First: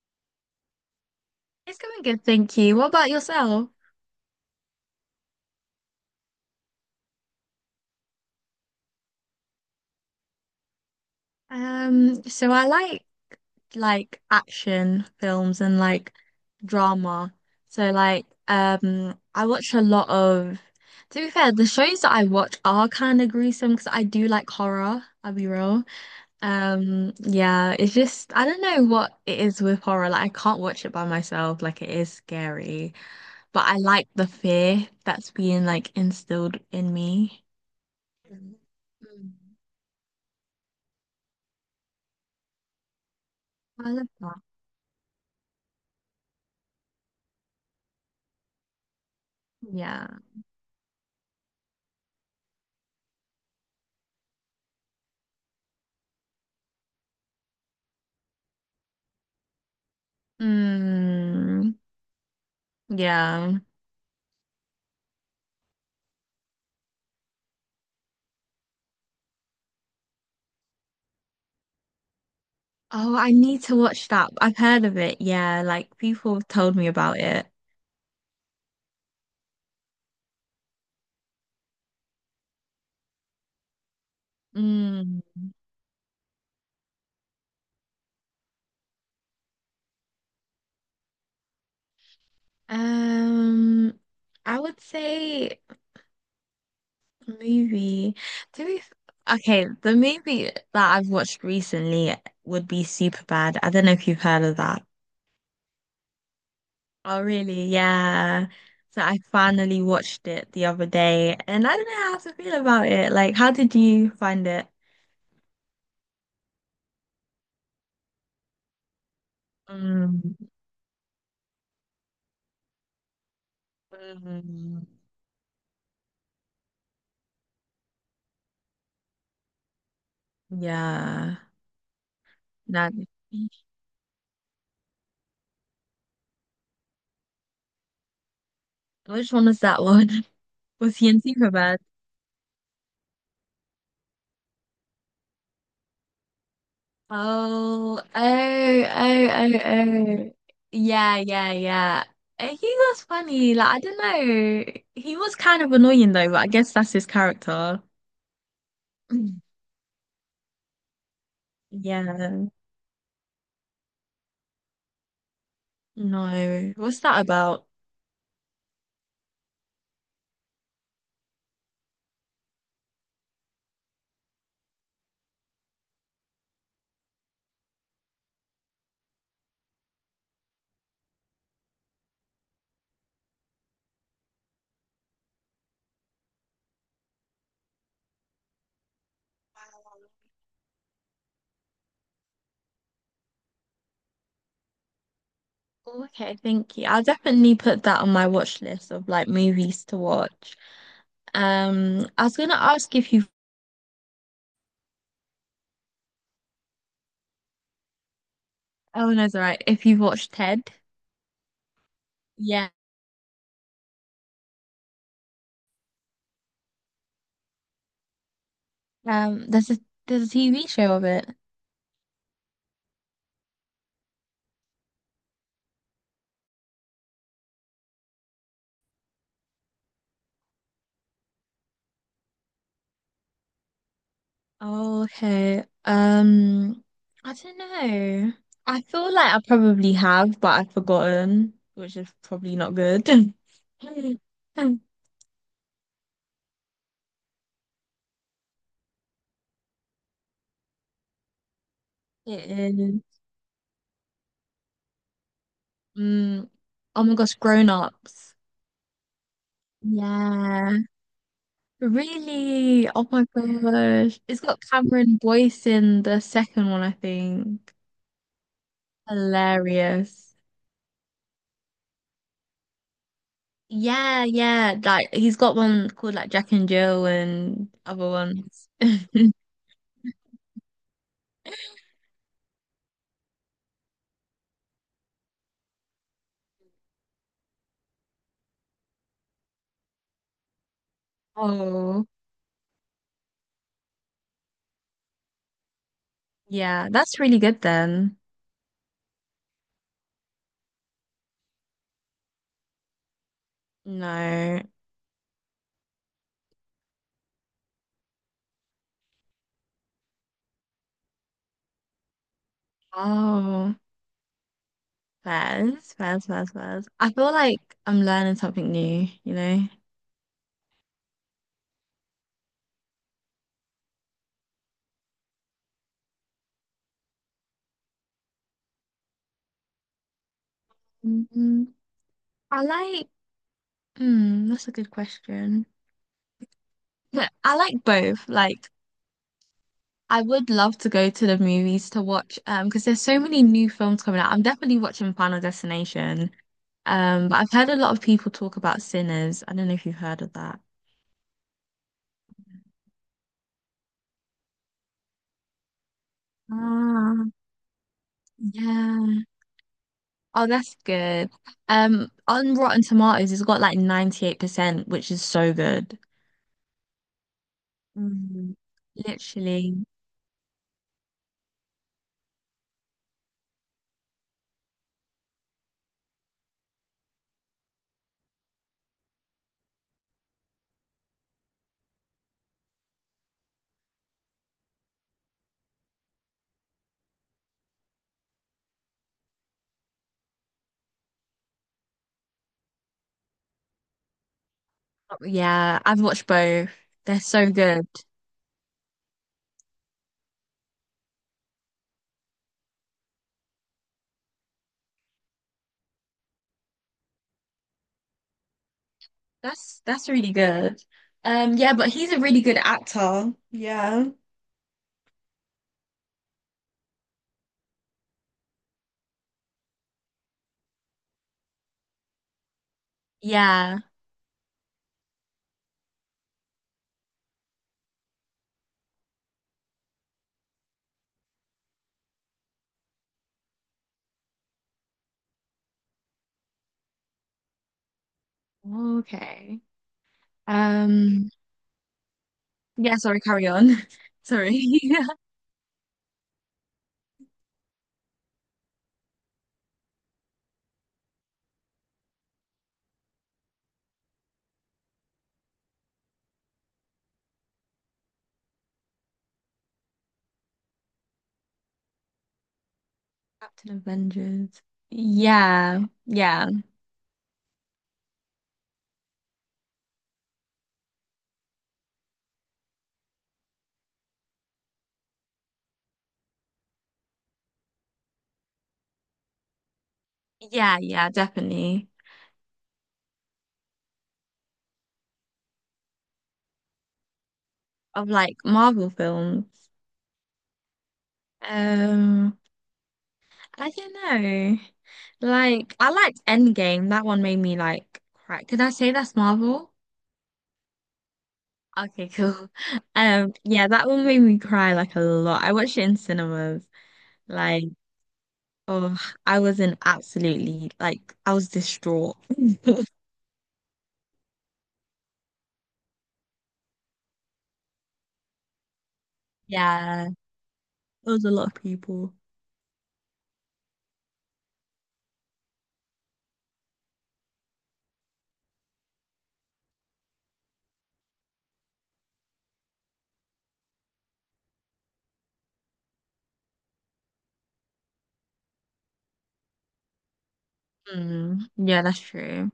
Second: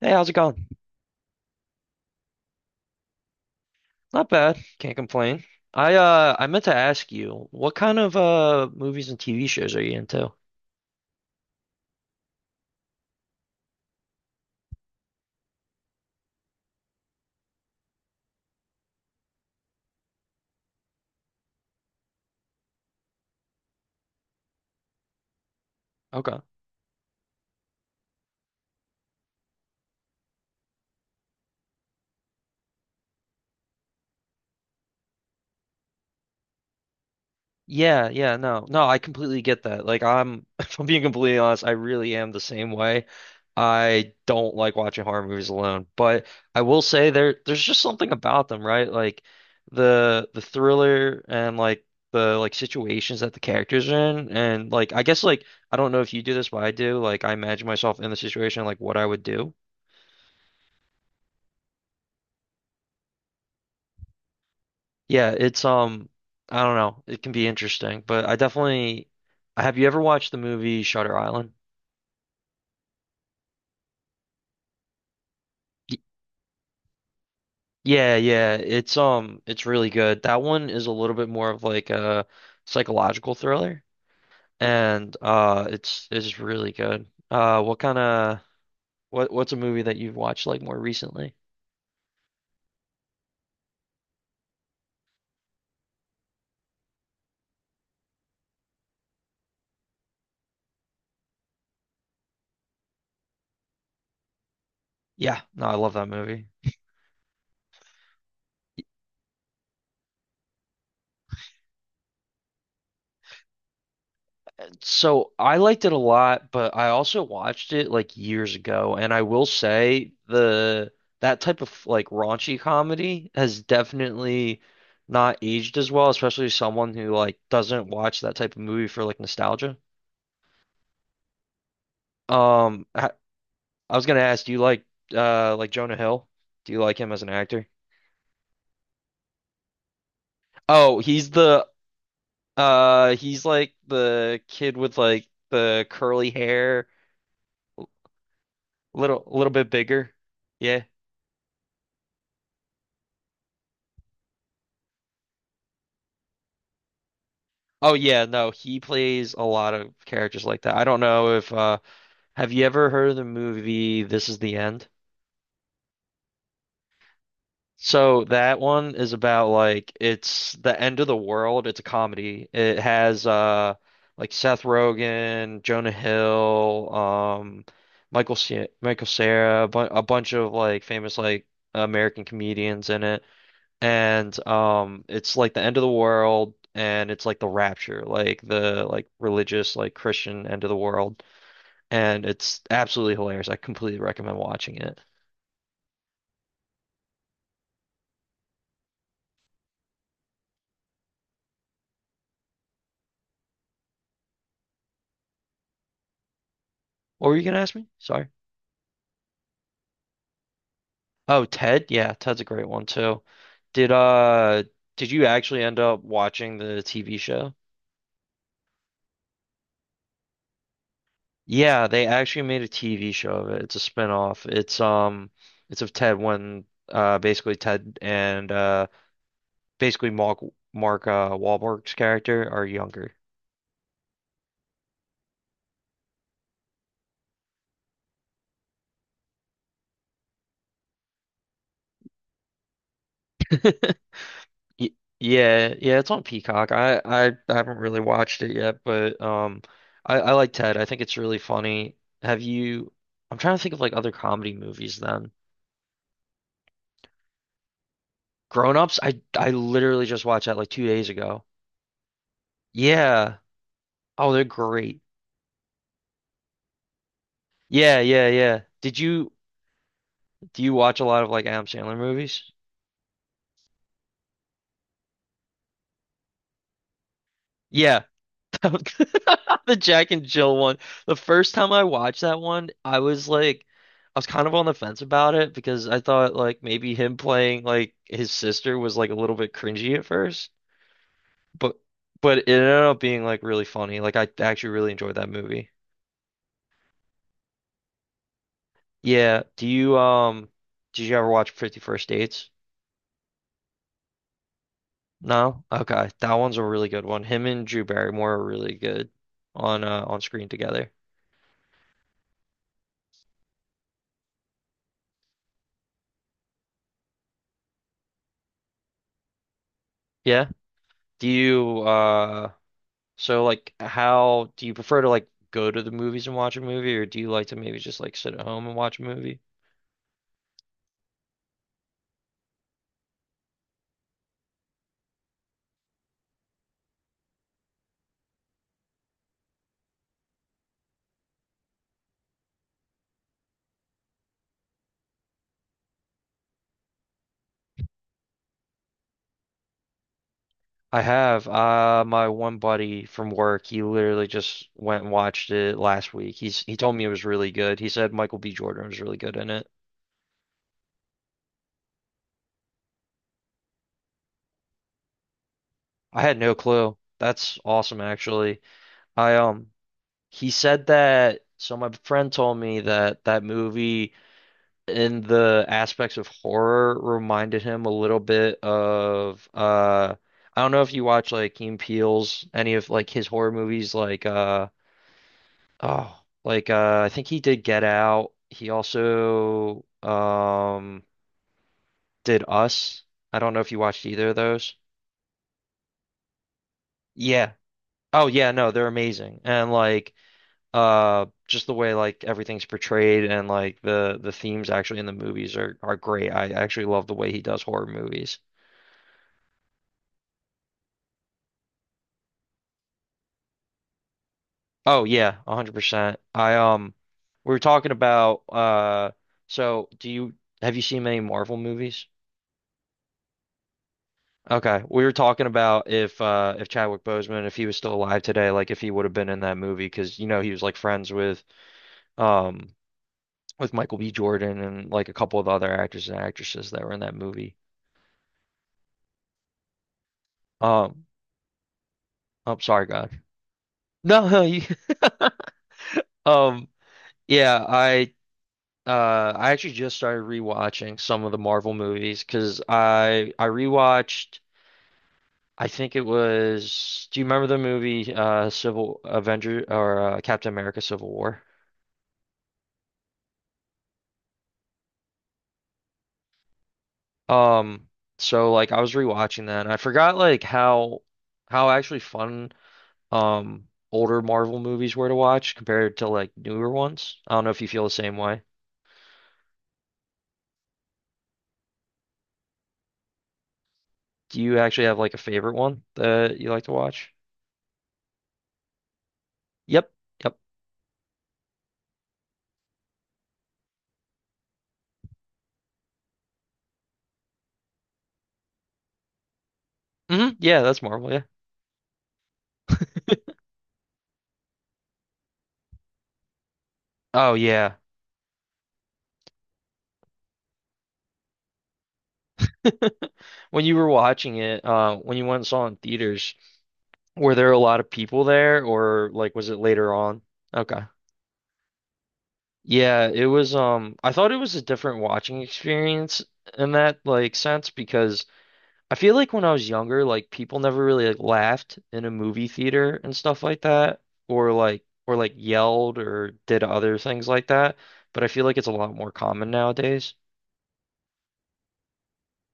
Hey, how's it going? It's going good, thank you. What about yourself? Not bad. Can't complain. I meant to ask you, what kind of movies and TV shows are you into? So I like action films and drama. So I watch a lot of, to be fair, the shows that I watch are kind of gruesome because I do like horror, I'll be real. Okay. Yeah, it's just I don't know what it is with horror. Like, I can't watch it by myself, like it is scary. But I like the fear that's being like instilled in me. Yeah, yeah, Mm. no. No, I completely get that. Like I'm if I'm being completely honest, I really am the same way. I love I that. don't like watching horror movies alone, but I will say there's just something about them, right? Like Yeah. the thriller and like the like situations that the characters are in, and like I guess like I don't know if you do this, but I do. Like I imagine myself in the situation, like what I would do. Mm, yeah. Yeah, it's I don't know. It can be interesting, but I definitely have you ever watched the movie Shutter Island? Oh, I need to watch that. I've heard of it. Yeah, like Y- people have told me about it. Yeah, yeah, it's really good. That one is a little bit more of like a psychological thriller, and Mm. It's really good. What's a movie that you've watched like more recently? Um, I would say movie. To be f- okay, the movie that I've watched recently would be Superbad. I don't know if you've heard of that. Yeah, no, I love that movie. Oh, really? Yeah. So I finally watched it the other day, and I don't know how to feel about it. Like, how did you find it? So I liked it a lot, but I also watched it like years ago, and I will say Mm. the that type of like raunchy comedy has definitely Mm, not aged as well, especially someone who like doesn't watch that type of movie for like nostalgia. yeah, Um, not. I, I was gonna ask, do you like Jonah Hill? Do you like him as an actor? Which one was that one? Was Oh, he in he's the Superbad? He's like the kid with like the curly hair, Oh, oh, little oh, a little oh, bit bigger, oh. yeah. Yeah, yeah, yeah. He was funny. Like, I don't know. He was kind of annoying though, but I guess that's his character. Oh yeah, no, he plays a lot of characters like that. I don't know if Yeah. have you ever heard of the movie This Is the End? No. What's that about? So that one is about like it's the end of the world. It's a comedy. It has like Seth Rogen, Jonah Hill, Michael Ce Michael Cera, a bunch of like famous like American comedians in it. And it's like the end of the world, and it's like the rapture, like the, like religious, like Christian end of the world, and it's absolutely hilarious. I completely recommend watching it. Oh, okay, thank you. I'll definitely put that on my watch list of like movies to watch. I was gonna ask if you've— What were you gonna ask me, sorry? oh, no, it's all right. If you've watched Ted, Oh, Ted, yeah, Ted's a great yeah. one too. did uh did you actually end up watching the TV show? Um, there's a TV show of it. Yeah, they actually made a TV show of it, it's a spin-off, it's of Ted when basically Ted and basically Mark Wahlberg's character are younger. Oh, okay. I don't know. I feel like I probably have, but I've forgotten, which is probably not good. Y- Yeah, yeah, it's on Peacock. I haven't really watched it yet, but I like Ted. I think it's really funny. Have It you? is. I'm trying to think of like other comedy movies then. Mm. Oh my gosh, Grown Ups. Grown Ups. I literally just watched that like Yeah. 2 days ago. Really? Oh my Yeah. gosh. Oh, It's they're got great. Cameron Boyce in the second one, I think. Yeah, yeah, yeah. Did you Hilarious. do you watch a lot of like Adam Sandler movies? Yeah, yeah. Like, he's got one called like Jack and Jill and Yeah, other ones. the Jack and Jill one. The first time I watched that one, I was like, I was kind of on the fence about it because I thought like maybe him playing like his sister was like a little bit cringy at first, but Oh, it ended up being like really funny. Like I actually really enjoyed that movie. yeah. That's really good then. Yeah. Do you did you ever watch 50 First Dates? No. No? Okay. That one's a really good one. Him and Drew Barrymore are really good on screen together. Oh, fairs, fairs, fairs, fairs. I feel like I'm learning something new, you know? Yeah. Do you So like how do you prefer to like go to the movies and watch a movie, or do you like to maybe just like sit at home and watch a movie? mm I like— hmm, that's a good question. Yeah, I like both. Like, I would love to go to the movies to watch because there's so many new films coming out. I'm definitely watching Final Destination. But I've heard a lot of people talk about Sinners. I don't know if you've heard of that. I have my one buddy from work, he literally just went and watched it last week. He told me it was Ah, really good. He said Michael B. Jordan was really yeah. good in it. Oh, that's good. On Rotten Tomatoes, it's got like 98%, which is so good. I had no clue. That's awesome Mm. actually. I Literally. he said that, so my friend told me that that movie in the aspects of horror reminded him a little bit of I don't know if you watch like Key and Peele's, any of like his horror movies, like oh, like I think he did Get Out. He also did Us. I don't know if you watched either of those. Yeah, I've watched both. They're so Yeah. good. Oh yeah, no, they're amazing. And like just the way like everything's portrayed and like the themes actually in the movies are great. I actually love the way he does horror movies. That's really good. Yeah, but he's a really good actor. Yeah. Oh yeah, 100%. I we were talking about so do you have you seen many Marvel movies? Yeah. Okay. We were talking about if Chadwick Boseman, if he was still alive today, like if he would have been in that movie, because you know he was like friends um with Michael B. Jordan and like a couple of other actors and actresses that were in that movie. Okay. Um Um, I'm sorry, yeah, God. sorry, carry on. No, you Sorry. Um yeah, I actually just started rewatching some of the Marvel movies because I rewatched. I think it was. Do you remember the movie Civil Avenger or Captain America Civil War? Captain Avengers. Yeah, yeah, Um, so like I was rewatching that, and I forgot like how actually fun older Marvel movies were to watch compared to like newer ones. I don't know if you feel the same way. yeah, definitely. Do you actually have like a favorite one that you like to watch? Of like Marvel films. Yep. Yep. Um, I don't know. Like, I liked Endgame. That one made me like cry. Could I say that's Marvel? Yeah, that's Marvel. Yeah. Okay, cool. Yeah, that one made me cry like a lot. I watched it in cinemas. Oh Like, yeah. oh, I was in absolutely— like, I was distraught. When you were watching it, when you went and saw it in theaters, were there a lot of people there, or like was it later Yeah, it on? Okay. was a lot of people. Yeah, it was I thought it was a different watching experience in that like sense, because I feel like when I was younger, like people never really like laughed in a movie theater and stuff like that, or like yelled or did other things like that, but I feel like it's a lot more common nowadays. Mm, yeah, that's true.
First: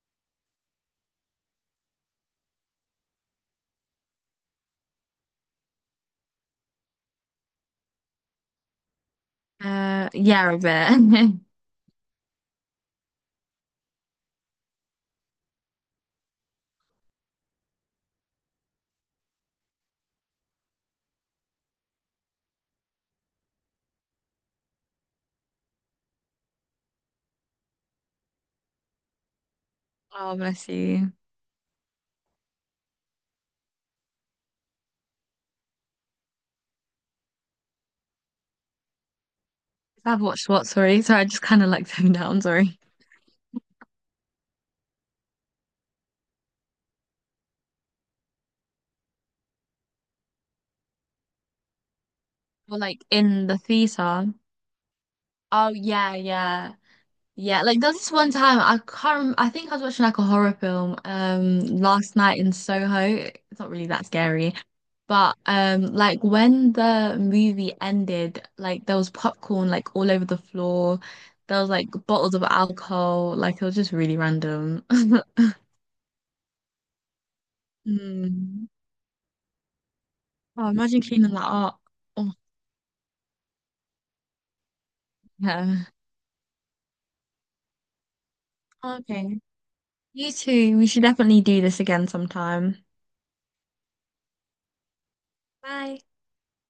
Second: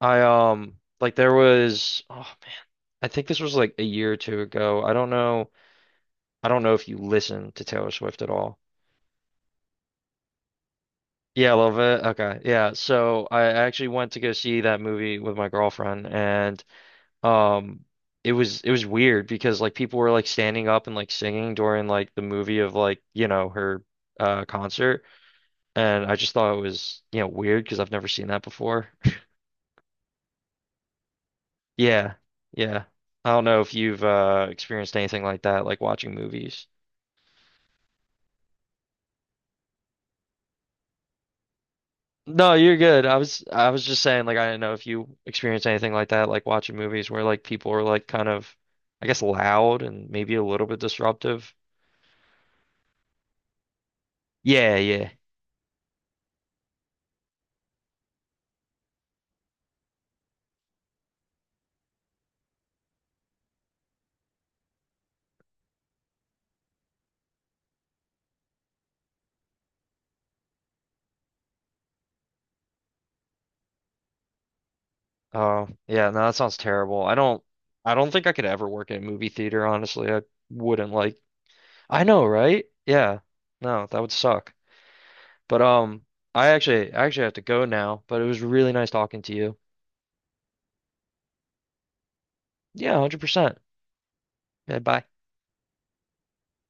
I like there was, oh, I think this was like a year or two ago. I don't know. I don't know if you listen to Taylor Swift at all. Yeah, a bit. Yeah, a little bit. Okay. Yeah. So I actually went to go see that movie with my girlfriend, and um it was weird because like people were like standing up and like singing during like the movie of, like, her concert, and I just thought it was weird, because I've never seen that before. Oh, bless you. Yeah. Yeah. I don't know if you've experienced anything like that, like watching movies. I've watched what? Sorry, sorry, I just kind of like zoned out. I'm No, you're sorry. good. I was just saying like I do not know if you experience anything like that, like watching movies where like people are like kind of I guess loud and maybe a little bit disruptive. Well, like in the theater. Yeah, yeah. Oh yeah, yeah, yeah. Like, there's this one time I can't— Rem I think I was watching like a horror film last night in Soho. It's not really that scary. But like when the movie ended, like there was popcorn like all over the floor. There was like bottles of alcohol. Like, it was just really random. Oh, yeah, no, that sounds terrible. I don't think I could Mm. ever work in a movie theater, honestly. I Oh, wouldn't imagine like cleaning that up. I know, Oh, right? Yeah. No, that would suck. But yeah. I actually have to go now, but it was really nice talking to Okay. you. You too. We should definitely do this again sometime. Yeah, 100%. Yeah, bye. Bye.